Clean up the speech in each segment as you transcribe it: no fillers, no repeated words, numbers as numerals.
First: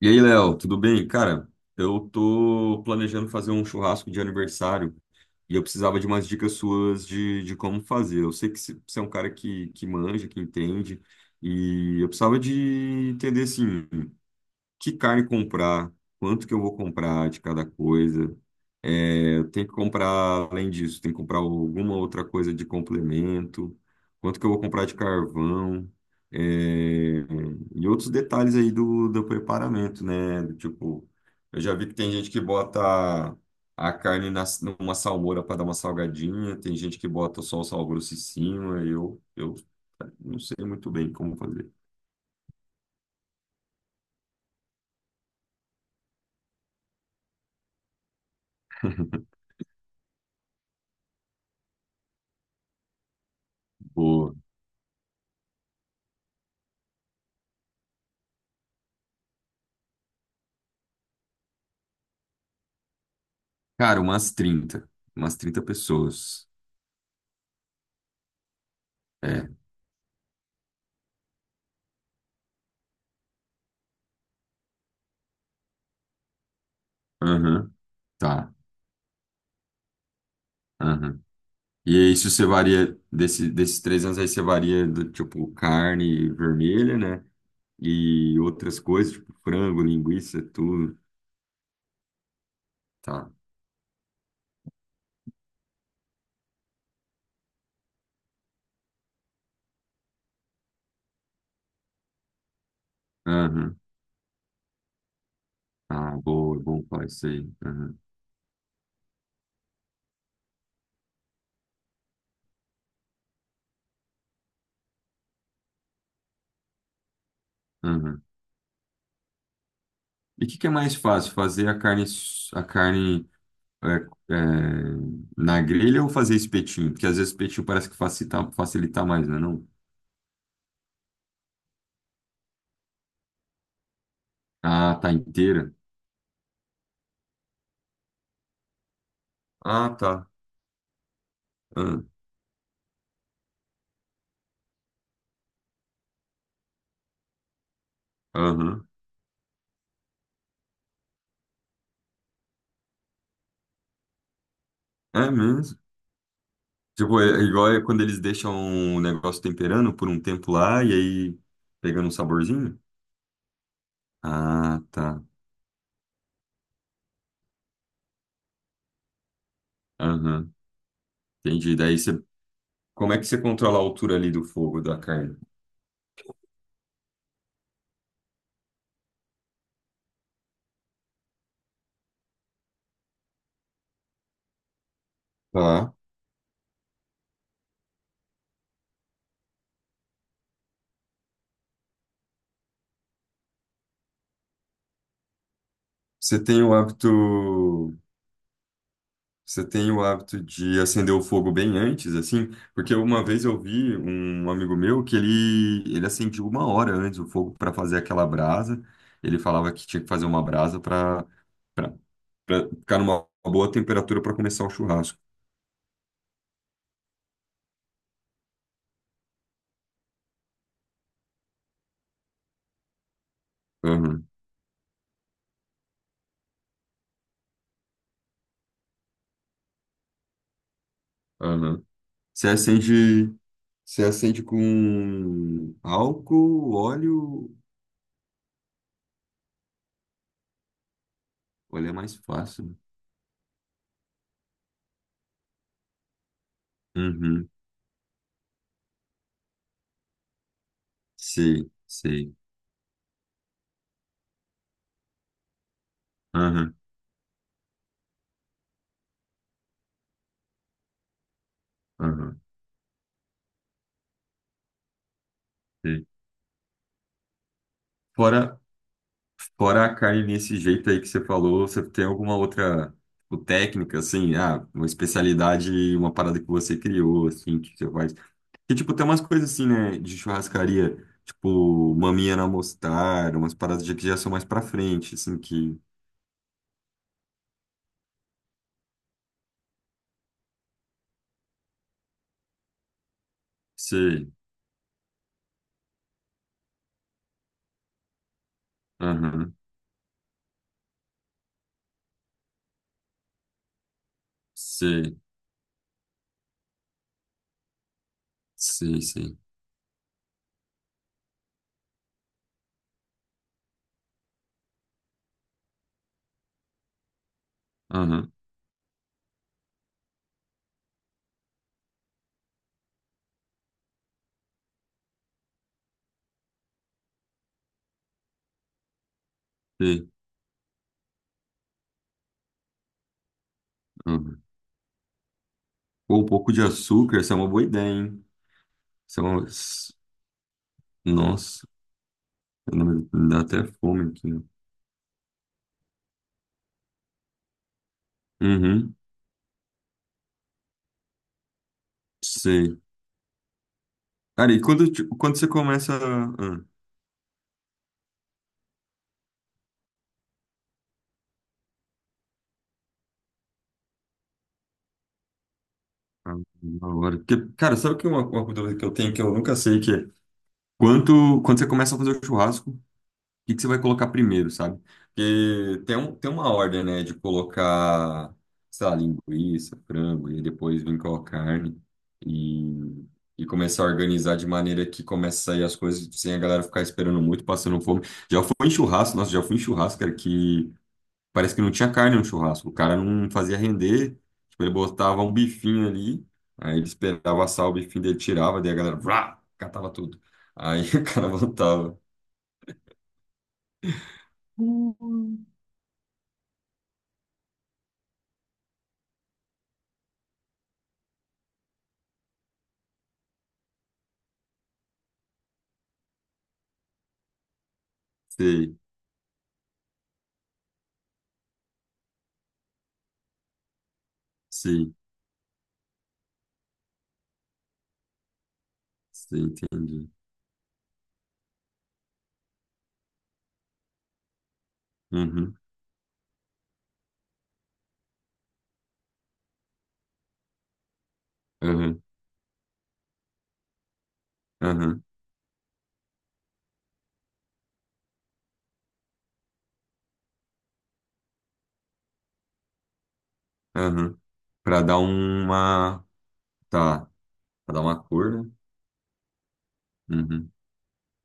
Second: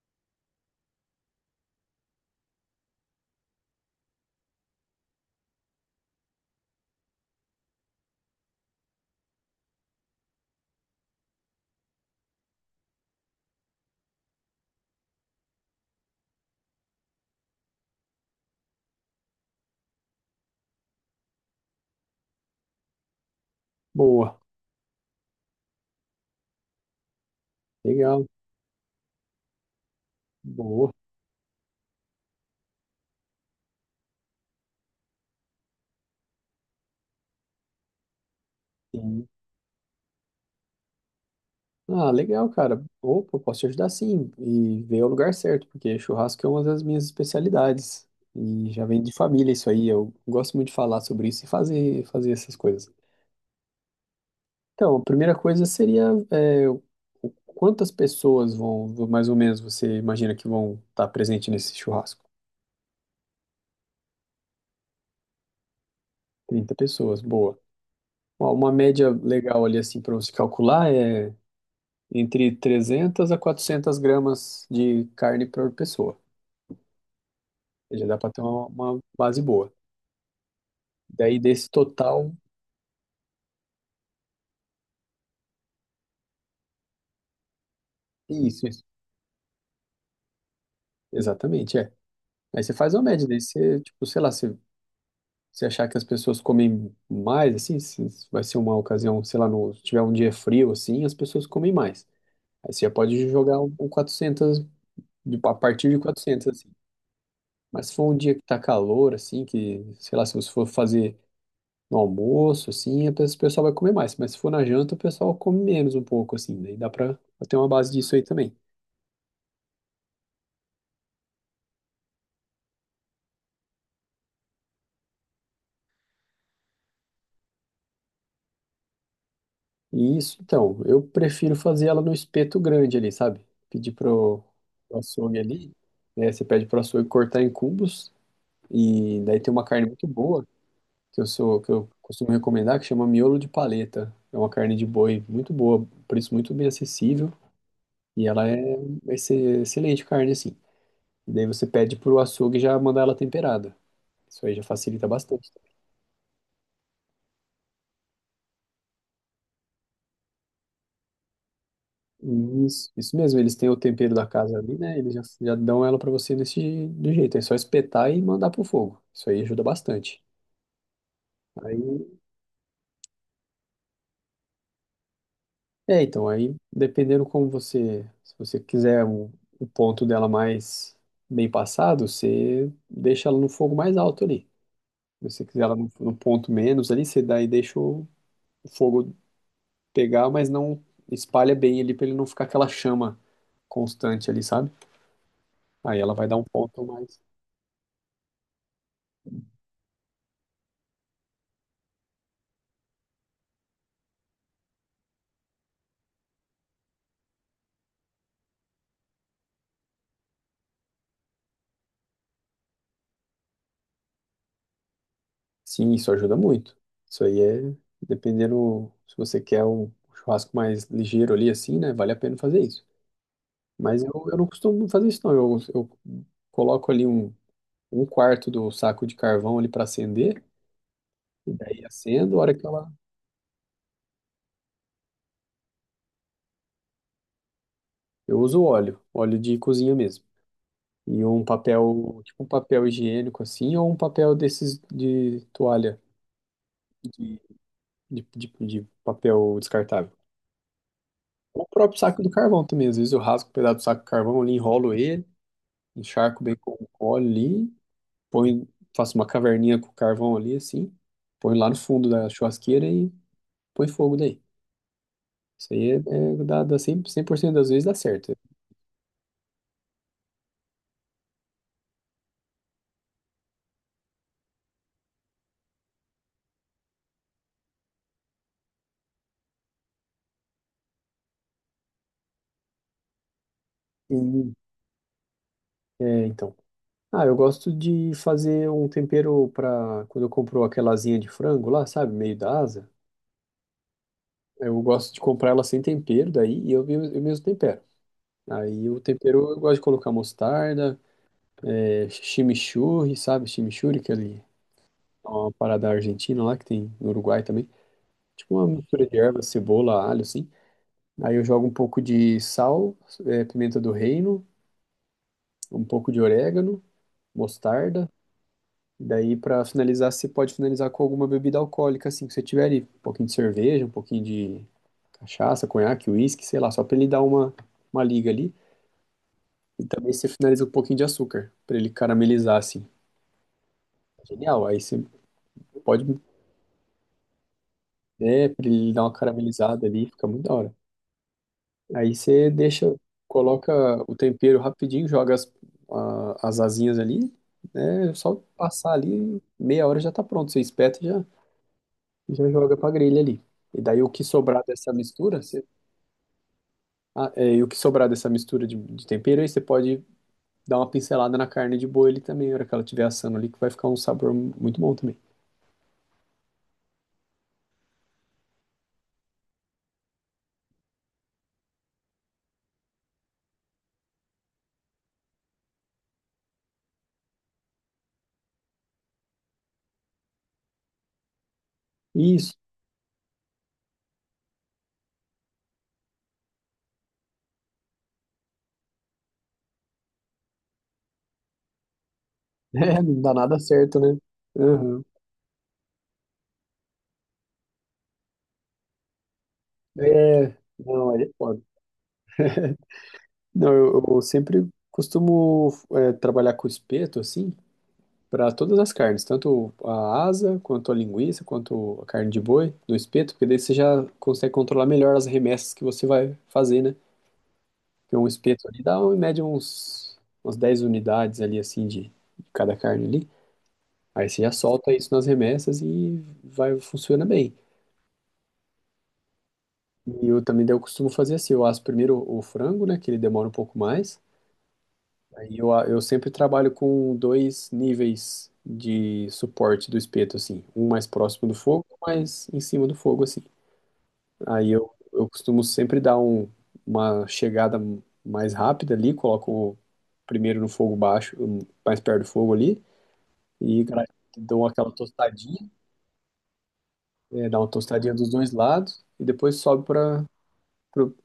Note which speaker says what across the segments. Speaker 1: E aí, Léo, tudo bem? Cara, eu tô planejando fazer um churrasco de aniversário e eu precisava de umas dicas suas de como fazer. Eu sei que você é um cara que manja, que entende, e eu precisava de entender, assim, que carne comprar, quanto que eu vou comprar de cada coisa. É, eu tenho que comprar, além disso, tem que comprar alguma outra coisa de complemento, quanto
Speaker 2: Boa,
Speaker 1: que eu vou comprar de carvão, é, e outros
Speaker 2: legal,
Speaker 1: detalhes aí do preparamento, né? Do
Speaker 2: boa,
Speaker 1: tipo, eu já vi que tem gente que bota a carne numa salmoura para dar uma salgadinha, tem gente que bota só o sal grosso em cima, eu,
Speaker 2: sim.
Speaker 1: eu não sei muito bem como fazer.
Speaker 2: Ah, legal, cara. Opa, posso te ajudar sim e ver o lugar certo, porque churrasco é uma das minhas especialidades e já vem de família isso aí. Eu gosto muito de falar sobre isso e fazer essas coisas. Então, a primeira coisa seria é, o- quantas pessoas mais ou menos, você imagina que vão estar presente nesse churrasco?
Speaker 1: Cara, umas trinta pessoas.
Speaker 2: 30 pessoas, boa. Ó, uma média
Speaker 1: É.
Speaker 2: legal ali assim para você calcular é entre 300 a 400 gramas de carne por pessoa.
Speaker 1: Aham.
Speaker 2: Já dá para ter
Speaker 1: Tá.
Speaker 2: uma base boa.
Speaker 1: Aham.
Speaker 2: Daí desse
Speaker 1: E isso
Speaker 2: total,
Speaker 1: você varia, desses 3 anos aí você varia do tipo carne vermelha, né? E
Speaker 2: isso,
Speaker 1: outras
Speaker 2: isso.
Speaker 1: coisas, tipo frango, linguiça, tudo.
Speaker 2: Exatamente, é. Aí você faz uma média,
Speaker 1: Tá.
Speaker 2: daí você, tipo, sei lá, se você achar que as pessoas comem mais, assim, se vai ser uma ocasião, sei lá, se tiver um dia frio, assim, as pessoas comem mais. Aí você já pode jogar um,
Speaker 1: Aham.
Speaker 2: um 400, a partir de
Speaker 1: Ah,
Speaker 2: 400,
Speaker 1: boa, é
Speaker 2: assim.
Speaker 1: bom falar isso aí.
Speaker 2: Mas se
Speaker 1: Aham.
Speaker 2: for um dia que tá calor, assim, que, sei lá, se você for fazer no almoço, assim, o pessoal vai comer mais, mas se for na janta, o pessoal come menos um pouco, assim, daí dá pra ter uma base disso aí
Speaker 1: Aham.
Speaker 2: também.
Speaker 1: E o que que é mais fácil, fazer a carne, a carne é, na grelha ou fazer espetinho? Porque às vezes espetinho parece que facilita, facilita mais, né? Não?
Speaker 2: E isso, então, eu prefiro fazer ela no espeto grande ali, sabe? Pedir
Speaker 1: Ah,
Speaker 2: pro
Speaker 1: tá
Speaker 2: açougue ali,
Speaker 1: inteira.
Speaker 2: né? Você pede pro açougue cortar em cubos, e daí tem uma carne
Speaker 1: Ah,
Speaker 2: muito
Speaker 1: tá.
Speaker 2: boa, que eu
Speaker 1: Ah,
Speaker 2: costumo recomendar, que chama miolo de paleta. É uma carne de boi muito boa, preço muito bem acessível, e ela é
Speaker 1: aham.
Speaker 2: vai ser excelente carne, assim. E daí você pede pro açougue já mandar ela temperada. Isso aí já facilita
Speaker 1: É
Speaker 2: bastante.
Speaker 1: mesmo. Tipo, é igual é quando eles deixam o negócio temperando por um tempo lá e aí pegando um saborzinho.
Speaker 2: Isso mesmo, eles têm o tempero da casa ali,
Speaker 1: Ah,
Speaker 2: né? Eles já,
Speaker 1: tá.
Speaker 2: já dão ela pra você desse do jeito. É só espetar e mandar pro fogo. Isso aí ajuda bastante.
Speaker 1: Aham. Entendi. Daí
Speaker 2: Aí,
Speaker 1: você. Como é que você controla a altura ali do fogo da carne?
Speaker 2: então, aí dependendo como você, se você quiser o ponto dela mais bem passado, você deixa ela no fogo mais alto ali. Se você quiser ela
Speaker 1: Tá.
Speaker 2: no ponto menos ali, você daí deixa o fogo pegar, mas não espalha bem ali pra ele não ficar aquela chama constante ali, sabe? Aí ela vai dar
Speaker 1: Você
Speaker 2: um
Speaker 1: tem o
Speaker 2: ponto mais.
Speaker 1: hábito. Você tem o hábito de acender o fogo bem antes, assim? Porque uma vez eu vi um amigo meu que ele acendia uma hora antes o fogo para fazer aquela brasa. Ele falava que tinha que fazer uma brasa para. Pra ficar numa boa temperatura para começar o churrasco.
Speaker 2: Sim, isso ajuda muito. Isso aí é, dependendo, se você quer um churrasco mais ligeiro ali, assim, né? Vale a pena fazer isso. Mas
Speaker 1: Aham,
Speaker 2: eu não costumo fazer isso, não. Eu coloco ali um quarto do saco de carvão ali para acender, e
Speaker 1: aham.
Speaker 2: daí acendo, a
Speaker 1: Você
Speaker 2: hora que ela.
Speaker 1: acende, você acende com álcool, óleo.
Speaker 2: Eu uso óleo, óleo de cozinha mesmo. E um
Speaker 1: Olha, é mais
Speaker 2: papel, tipo um
Speaker 1: fácil.
Speaker 2: papel higiênico assim, ou um papel desses de toalha, de,
Speaker 1: Uhum.
Speaker 2: de papel descartável. O
Speaker 1: Sei,
Speaker 2: próprio saco do
Speaker 1: sei.
Speaker 2: carvão também. Às vezes eu rasgo um pedaço do saco do carvão ali, enrolo ele. Encharco bem
Speaker 1: Aham,
Speaker 2: com óleo ali, põe, faço uma caverninha com carvão ali, assim, põe lá no fundo da
Speaker 1: aham.
Speaker 2: churrasqueira e põe fogo daí. Isso aí
Speaker 1: Sei.
Speaker 2: dá cem por cento das vezes dá certo.
Speaker 1: Fora, fora a carne nesse jeito aí que você falou, você tem alguma outra tipo, técnica, assim, ah, uma especialidade, uma parada que você criou, assim, que você faz. Que, tipo, tem umas coisas assim, né, de churrascaria, tipo, maminha na mostarda, umas paradas de que
Speaker 2: E,
Speaker 1: já são mais pra frente, assim, que...
Speaker 2: então. Ah, eu gosto de fazer um tempero para quando eu compro aquela asinha de frango lá, sabe, meio da asa.
Speaker 1: Sei,
Speaker 2: Eu gosto de comprar ela sem tempero daí e eu, eu mesmo tempero. Aí o tempero
Speaker 1: aham,
Speaker 2: eu gosto de colocar mostarda, chimichurri, sabe, chimichurri, que é ali,
Speaker 1: sei,
Speaker 2: uma parada argentina lá que tem no Uruguai também. Tipo uma
Speaker 1: sei,
Speaker 2: mistura de
Speaker 1: sei,
Speaker 2: ervas, cebola, alho, assim. Aí eu jogo um pouco de sal, pimenta do reino, um pouco de orégano, mostarda.
Speaker 1: aham,
Speaker 2: Daí, pra finalizar, você pode finalizar com alguma bebida alcoólica, assim, que você tiver ali. Um pouquinho de cerveja, um pouquinho de cachaça, conhaque, uísque, sei lá, só pra ele dar uma liga ali. E
Speaker 1: sei,
Speaker 2: também você finaliza com um pouquinho de açúcar, pra ele caramelizar, assim.
Speaker 1: aham.
Speaker 2: Genial, aí você pode,
Speaker 1: Pô, um pouco de açúcar, essa é uma boa ideia, hein?
Speaker 2: pra ele dar uma
Speaker 1: Essa é uma...
Speaker 2: caramelizada
Speaker 1: s-
Speaker 2: ali, fica muito da hora.
Speaker 1: Nossa,
Speaker 2: Aí você
Speaker 1: eu não-
Speaker 2: deixa,
Speaker 1: me dá até
Speaker 2: coloca
Speaker 1: fome
Speaker 2: o
Speaker 1: aqui, né?
Speaker 2: tempero rapidinho, joga as, as asinhas ali, né? Só passar
Speaker 1: Uhum,
Speaker 2: ali, meia hora já tá pronto. Você espeta e já joga
Speaker 1: sei.
Speaker 2: pra grelha ali. E daí o que
Speaker 1: Cara, e
Speaker 2: sobrar dessa
Speaker 1: tipo, quando
Speaker 2: mistura,
Speaker 1: você
Speaker 2: você,
Speaker 1: começa... Ah,
Speaker 2: e o que sobrar dessa mistura de tempero, aí você pode dar uma pincelada na carne de boi ali também, na hora que ela estiver assando ali, que vai ficar um sabor muito bom também.
Speaker 1: ah, na hora. Porque, cara, sabe que é uma dúvida que eu tenho que eu nunca sei que é quando você começa a fazer o churrasco, que você vai colocar primeiro, sabe? Porque tem uma ordem, né, de colocar, sei lá, linguiça, frango, e depois vir com a carne
Speaker 2: Isso.
Speaker 1: e, e começar a organizar de maneira que comece a sair as coisas sem a galera ficar esperando muito, passando fome. Já fui em churrasco, nossa, já fui em churrasco, cara, que parece que não tinha carne no churrasco. O cara
Speaker 2: É, não
Speaker 1: não
Speaker 2: dá
Speaker 1: fazia
Speaker 2: nada certo,
Speaker 1: render,
Speaker 2: né?
Speaker 1: tipo, ele
Speaker 2: Uhum.
Speaker 1: botava um bifinho ali, aí ele esperava assar o bifinho dele, tirava, daí a galera, vrá, catava tudo.
Speaker 2: É,
Speaker 1: Aí o
Speaker 2: não, aí
Speaker 1: cara
Speaker 2: é foda.
Speaker 1: voltava.
Speaker 2: Não, eu sempre
Speaker 1: Hum.
Speaker 2: costumo trabalhar com espeto, assim, para todas as carnes, tanto a asa, quanto a linguiça, quanto a carne de boi, no espeto, porque daí você já consegue controlar melhor as remessas que você vai fazer, né? Porque um espeto
Speaker 1: Sei.
Speaker 2: ali dá, em média, uns, umas 10 unidades ali, assim, de cada carne ali. Aí você já solta
Speaker 1: Sim,
Speaker 2: isso nas remessas e vai, funciona bem.
Speaker 1: sim, entendi.
Speaker 2: E eu também, daí eu costumo fazer assim, eu asso primeiro o frango, né, que ele demora um pouco mais.
Speaker 1: Uhum,
Speaker 2: Aí eu sempre trabalho com dois níveis de suporte do espeto, assim. Um mais próximo do fogo, um
Speaker 1: uhum,
Speaker 2: mais em cima do fogo, assim. Aí eu,
Speaker 1: uhum,
Speaker 2: eu costumo sempre dar uma chegada mais rápida ali, coloco primeiro no fogo baixo, mais perto do fogo ali, e
Speaker 1: uhum.
Speaker 2: dou
Speaker 1: Para
Speaker 2: aquela
Speaker 1: dar
Speaker 2: tostadinha,
Speaker 1: uma. Tá,
Speaker 2: dá uma
Speaker 1: para dar uma
Speaker 2: tostadinha dos
Speaker 1: cor, né?
Speaker 2: dois lados, e depois sobe para
Speaker 1: Uhum,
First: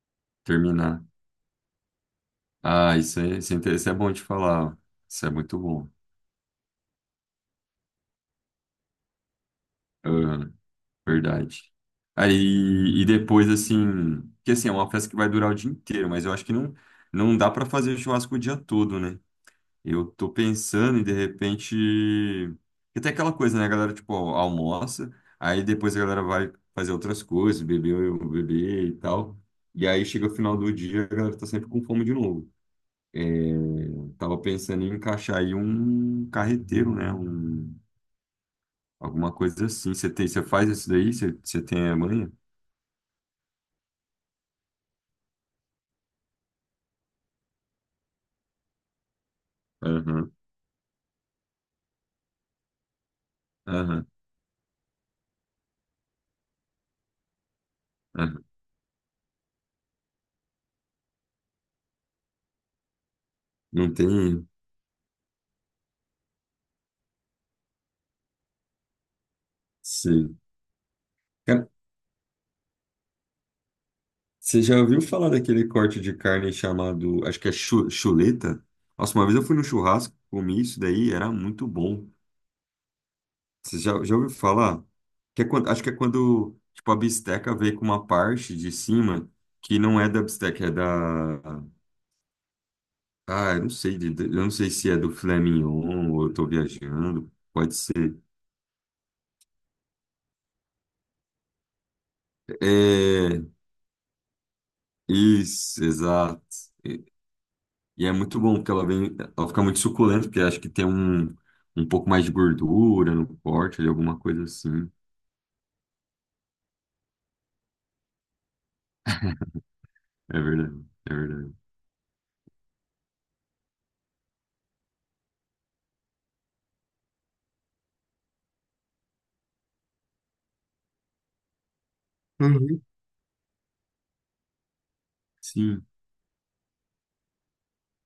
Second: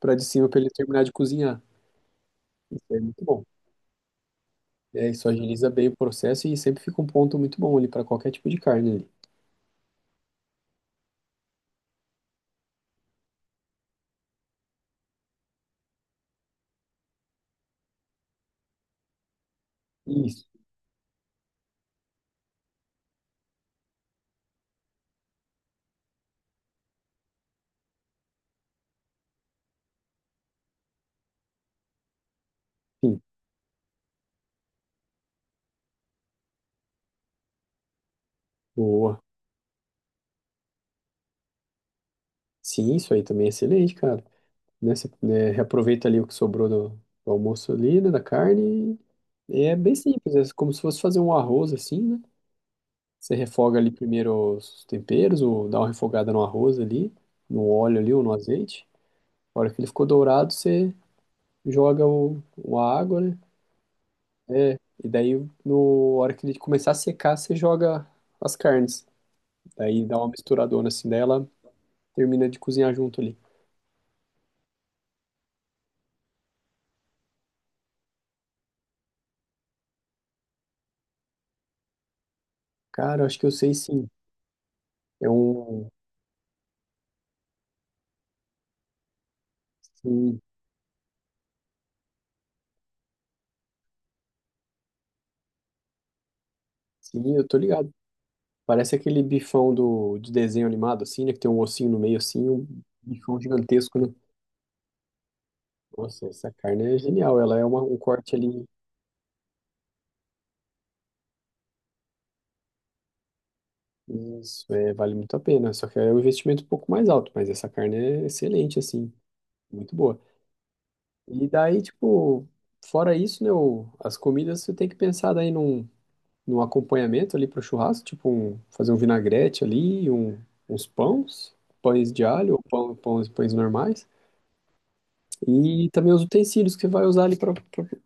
Speaker 2: para de cima para ele terminar
Speaker 1: terminar.
Speaker 2: de cozinhar. Isso
Speaker 1: Ah,
Speaker 2: é muito bom.
Speaker 1: isso é bom de falar.
Speaker 2: É,
Speaker 1: Isso
Speaker 2: isso
Speaker 1: é muito
Speaker 2: agiliza bem
Speaker 1: bom.
Speaker 2: o processo e sempre fica um ponto muito bom ali para qualquer tipo de carne.
Speaker 1: Uhum, verdade. Aí, e depois, assim. Porque, assim, é uma festa que vai durar o dia inteiro, mas eu acho que não, não dá para fazer churrasco o dia todo, né? Eu tô
Speaker 2: Isso,
Speaker 1: pensando em, de repente. Porque tem aquela coisa, né? A galera, tipo, almoça, aí depois a galera vai fazer outras coisas, beber, beber e tal. E aí chega o final do dia, a galera tá sempre com fome de novo.
Speaker 2: sim,
Speaker 1: É, tava pensando em encaixar aí um carreteiro, né?
Speaker 2: boa.
Speaker 1: Alguma coisa assim. Você faz isso daí? Você tem a manha?
Speaker 2: Sim, isso aí também é excelente, cara. Né, você, né, reaproveita ali o que sobrou do almoço ali, né, da carne. E é bem
Speaker 1: Aham,
Speaker 2: simples, é como se fosse fazer um arroz assim, né? Você refoga ali
Speaker 1: aham,
Speaker 2: primeiro os temperos, ou dá uma refogada no arroz ali, no óleo ali ou no
Speaker 1: aham.
Speaker 2: azeite. A hora que ele ficou dourado, você joga a água, né?
Speaker 1: Não tem.
Speaker 2: E daí, no, a hora que ele começar a secar, você joga as carnes. Daí dá uma
Speaker 1: Sim.
Speaker 2: misturadona assim dela, termina de cozinhar junto ali.
Speaker 1: Você já ouviu falar daquele corte de carne chamado, acho que é chuleta? Nossa, uma vez eu fui no churrasco, comi isso daí, era muito bom.
Speaker 2: Cara, eu acho que eu sei
Speaker 1: Você já,
Speaker 2: sim.
Speaker 1: já ouviu falar?
Speaker 2: É
Speaker 1: Que é quando, acho
Speaker 2: um.
Speaker 1: que é quando, tipo, a bisteca vem com uma parte de cima que não é da
Speaker 2: Sim,
Speaker 1: bisteca, é da... Ah, eu não sei se é do filé mignon ou eu tô viajando,
Speaker 2: sim, eu tô
Speaker 1: pode
Speaker 2: ligado.
Speaker 1: ser.
Speaker 2: Parece aquele bifão do, de desenho animado, assim, né? Que tem um ossinho no meio, assim, um bifão
Speaker 1: É,
Speaker 2: gigantesco, né?
Speaker 1: isso,
Speaker 2: Nossa,
Speaker 1: exato.
Speaker 2: essa carne é genial. Ela é uma, um
Speaker 1: E é
Speaker 2: corte
Speaker 1: muito bom,
Speaker 2: ali.
Speaker 1: porque ela vem, ela fica muito suculenta, porque acho que tem um pouco mais de gordura no corte, ali, alguma coisa
Speaker 2: Isso,
Speaker 1: assim.
Speaker 2: é, vale muito a pena. Só que é um investimento um pouco mais alto, mas essa carne é excelente, assim, muito boa.
Speaker 1: É verdade, é
Speaker 2: E
Speaker 1: verdade.
Speaker 2: daí, tipo, fora isso, né? As comidas você tem que pensar daí num. No acompanhamento ali para o churrasco, tipo um, fazer um vinagrete ali, um, uns pães, pães de alho ou
Speaker 1: Uhum.
Speaker 2: pão, pães, pães normais.
Speaker 1: Sim,
Speaker 2: E também os utensílios que você vai usar ali para o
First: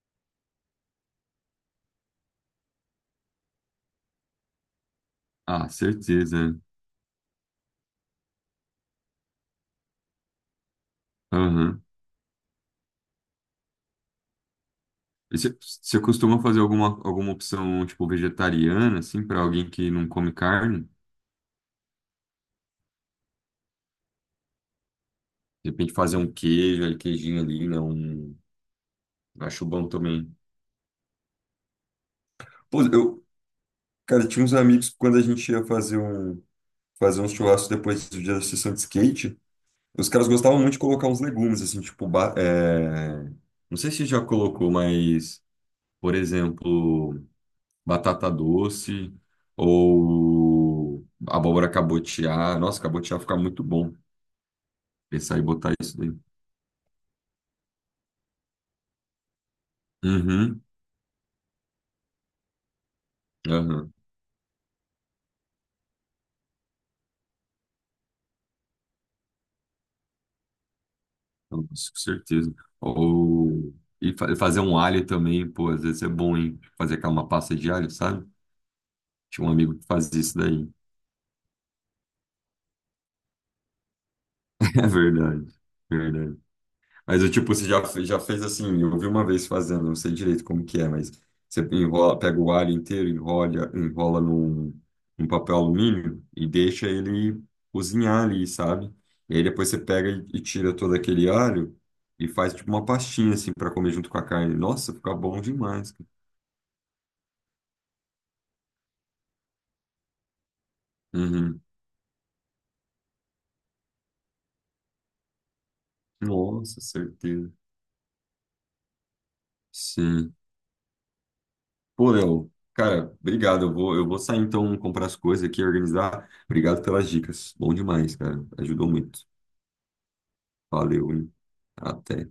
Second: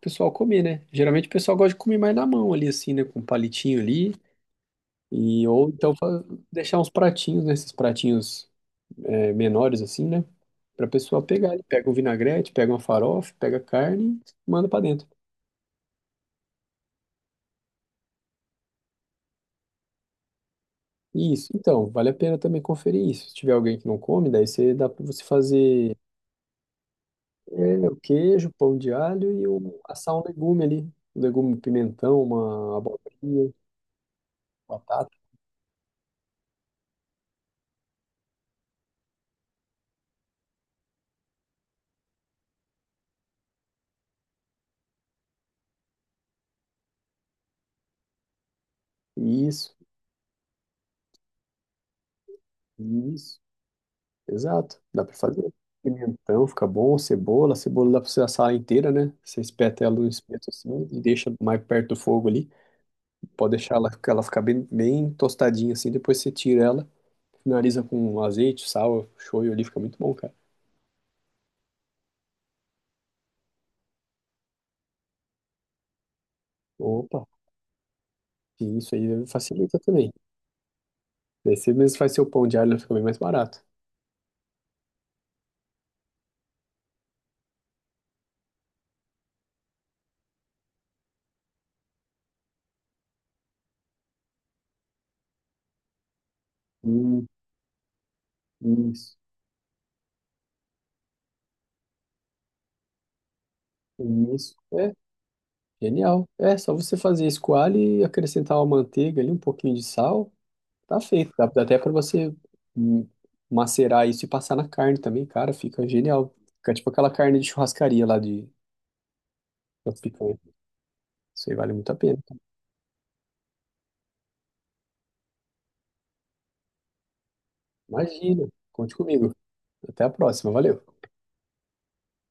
Speaker 2: pessoal comer, né? Geralmente o pessoal gosta de comer mais na mão ali, assim, né? Com um palitinho ali. E,
Speaker 1: ah,
Speaker 2: ou então
Speaker 1: certeza.
Speaker 2: deixar uns pratinhos, né? Esses pratinhos menores, assim, né? Para a pessoa pegar ali.
Speaker 1: Aham.
Speaker 2: Pega um vinagrete, pega uma farofa, pega carne, manda para dentro.
Speaker 1: E você costuma fazer alguma opção, tipo, vegetariana, assim, para alguém que não come carne?
Speaker 2: Isso, então, vale a pena também conferir isso. Se tiver alguém que não come, daí você dá para você
Speaker 1: De repente
Speaker 2: fazer.
Speaker 1: fazer um queijo, ali, queijinho ali, né?
Speaker 2: É, o
Speaker 1: Um...
Speaker 2: queijo, pão de alho e
Speaker 1: Acho bom
Speaker 2: assar um
Speaker 1: também.
Speaker 2: legume ali. Um legume, um pimentão, uma
Speaker 1: Pô,
Speaker 2: abobrinha,
Speaker 1: cara, tinha uns amigos
Speaker 2: batata.
Speaker 1: quando a gente ia fazer um, churrasco depois do dia da sessão de skate. Os caras gostavam muito de colocar uns legumes, assim, tipo, não sei se já colocou, mas, por exemplo, batata doce
Speaker 2: Isso,
Speaker 1: ou abóbora cabotiá. Nossa, cabotiá fica
Speaker 2: isso.
Speaker 1: muito bom
Speaker 2: Exato. Dá pra
Speaker 1: pensar em
Speaker 2: fazer.
Speaker 1: botar isso daí.
Speaker 2: Pimentão fica bom, cebola. Cebola dá pra você assar ela inteira, né? Você espeta ela no espeto
Speaker 1: Uhum,
Speaker 2: assim e deixa mais perto do fogo ali. Pode deixar ela,
Speaker 1: aham.
Speaker 2: ela ficar bem, bem tostadinha assim. Depois você tira ela, finaliza com azeite, sal, shoyu ali. Fica muito bom, cara.
Speaker 1: Nossa, com certeza. Ou fazer um alho também, pô, às vezes é bom, hein? Fazer aquela
Speaker 2: Opa,
Speaker 1: uma pasta de alho, sabe?
Speaker 2: e isso aí
Speaker 1: Tinha um amigo
Speaker 2: facilita
Speaker 1: que
Speaker 2: também.
Speaker 1: fazia isso daí.
Speaker 2: Daí você mesmo faz seu pão de alho, fica bem mais barato.
Speaker 1: É verdade, verdade. Mas eu, tipo, você já fez assim, eu vi uma vez fazendo, não sei direito como que é, mas você enrola, pega o alho inteiro, enrola num papel alumínio e deixa
Speaker 2: Hum.
Speaker 1: ele cozinhar ali, sabe?
Speaker 2: Isso,
Speaker 1: E aí depois você pega e tira todo aquele alho e faz tipo uma pastinha assim para comer junto com a
Speaker 2: isso.
Speaker 1: carne.
Speaker 2: É,
Speaker 1: Nossa, fica bom demais, cara.
Speaker 2: genial. É, só você fazer a escoalha e acrescentar uma manteiga ali, um pouquinho de sal, tá feito. Dá,
Speaker 1: Uhum.
Speaker 2: dá até para você hum, macerar isso e passar na carne também, cara, fica genial. Fica
Speaker 1: Nossa,
Speaker 2: tipo aquela carne de
Speaker 1: certeza.
Speaker 2: churrascaria lá de da
Speaker 1: Sim.
Speaker 2: picanha. Isso aí vale muito a
Speaker 1: Pô,
Speaker 2: pena.
Speaker 1: Léo, cara, obrigado. Eu vou sair então comprar as coisas aqui, organizar. Obrigado pelas dicas. Bom demais, cara.
Speaker 2: Imagina.
Speaker 1: Ajudou
Speaker 2: Conte
Speaker 1: muito.
Speaker 2: comigo. Até a próxima. Valeu.
Speaker 1: Valeu, hein? Até.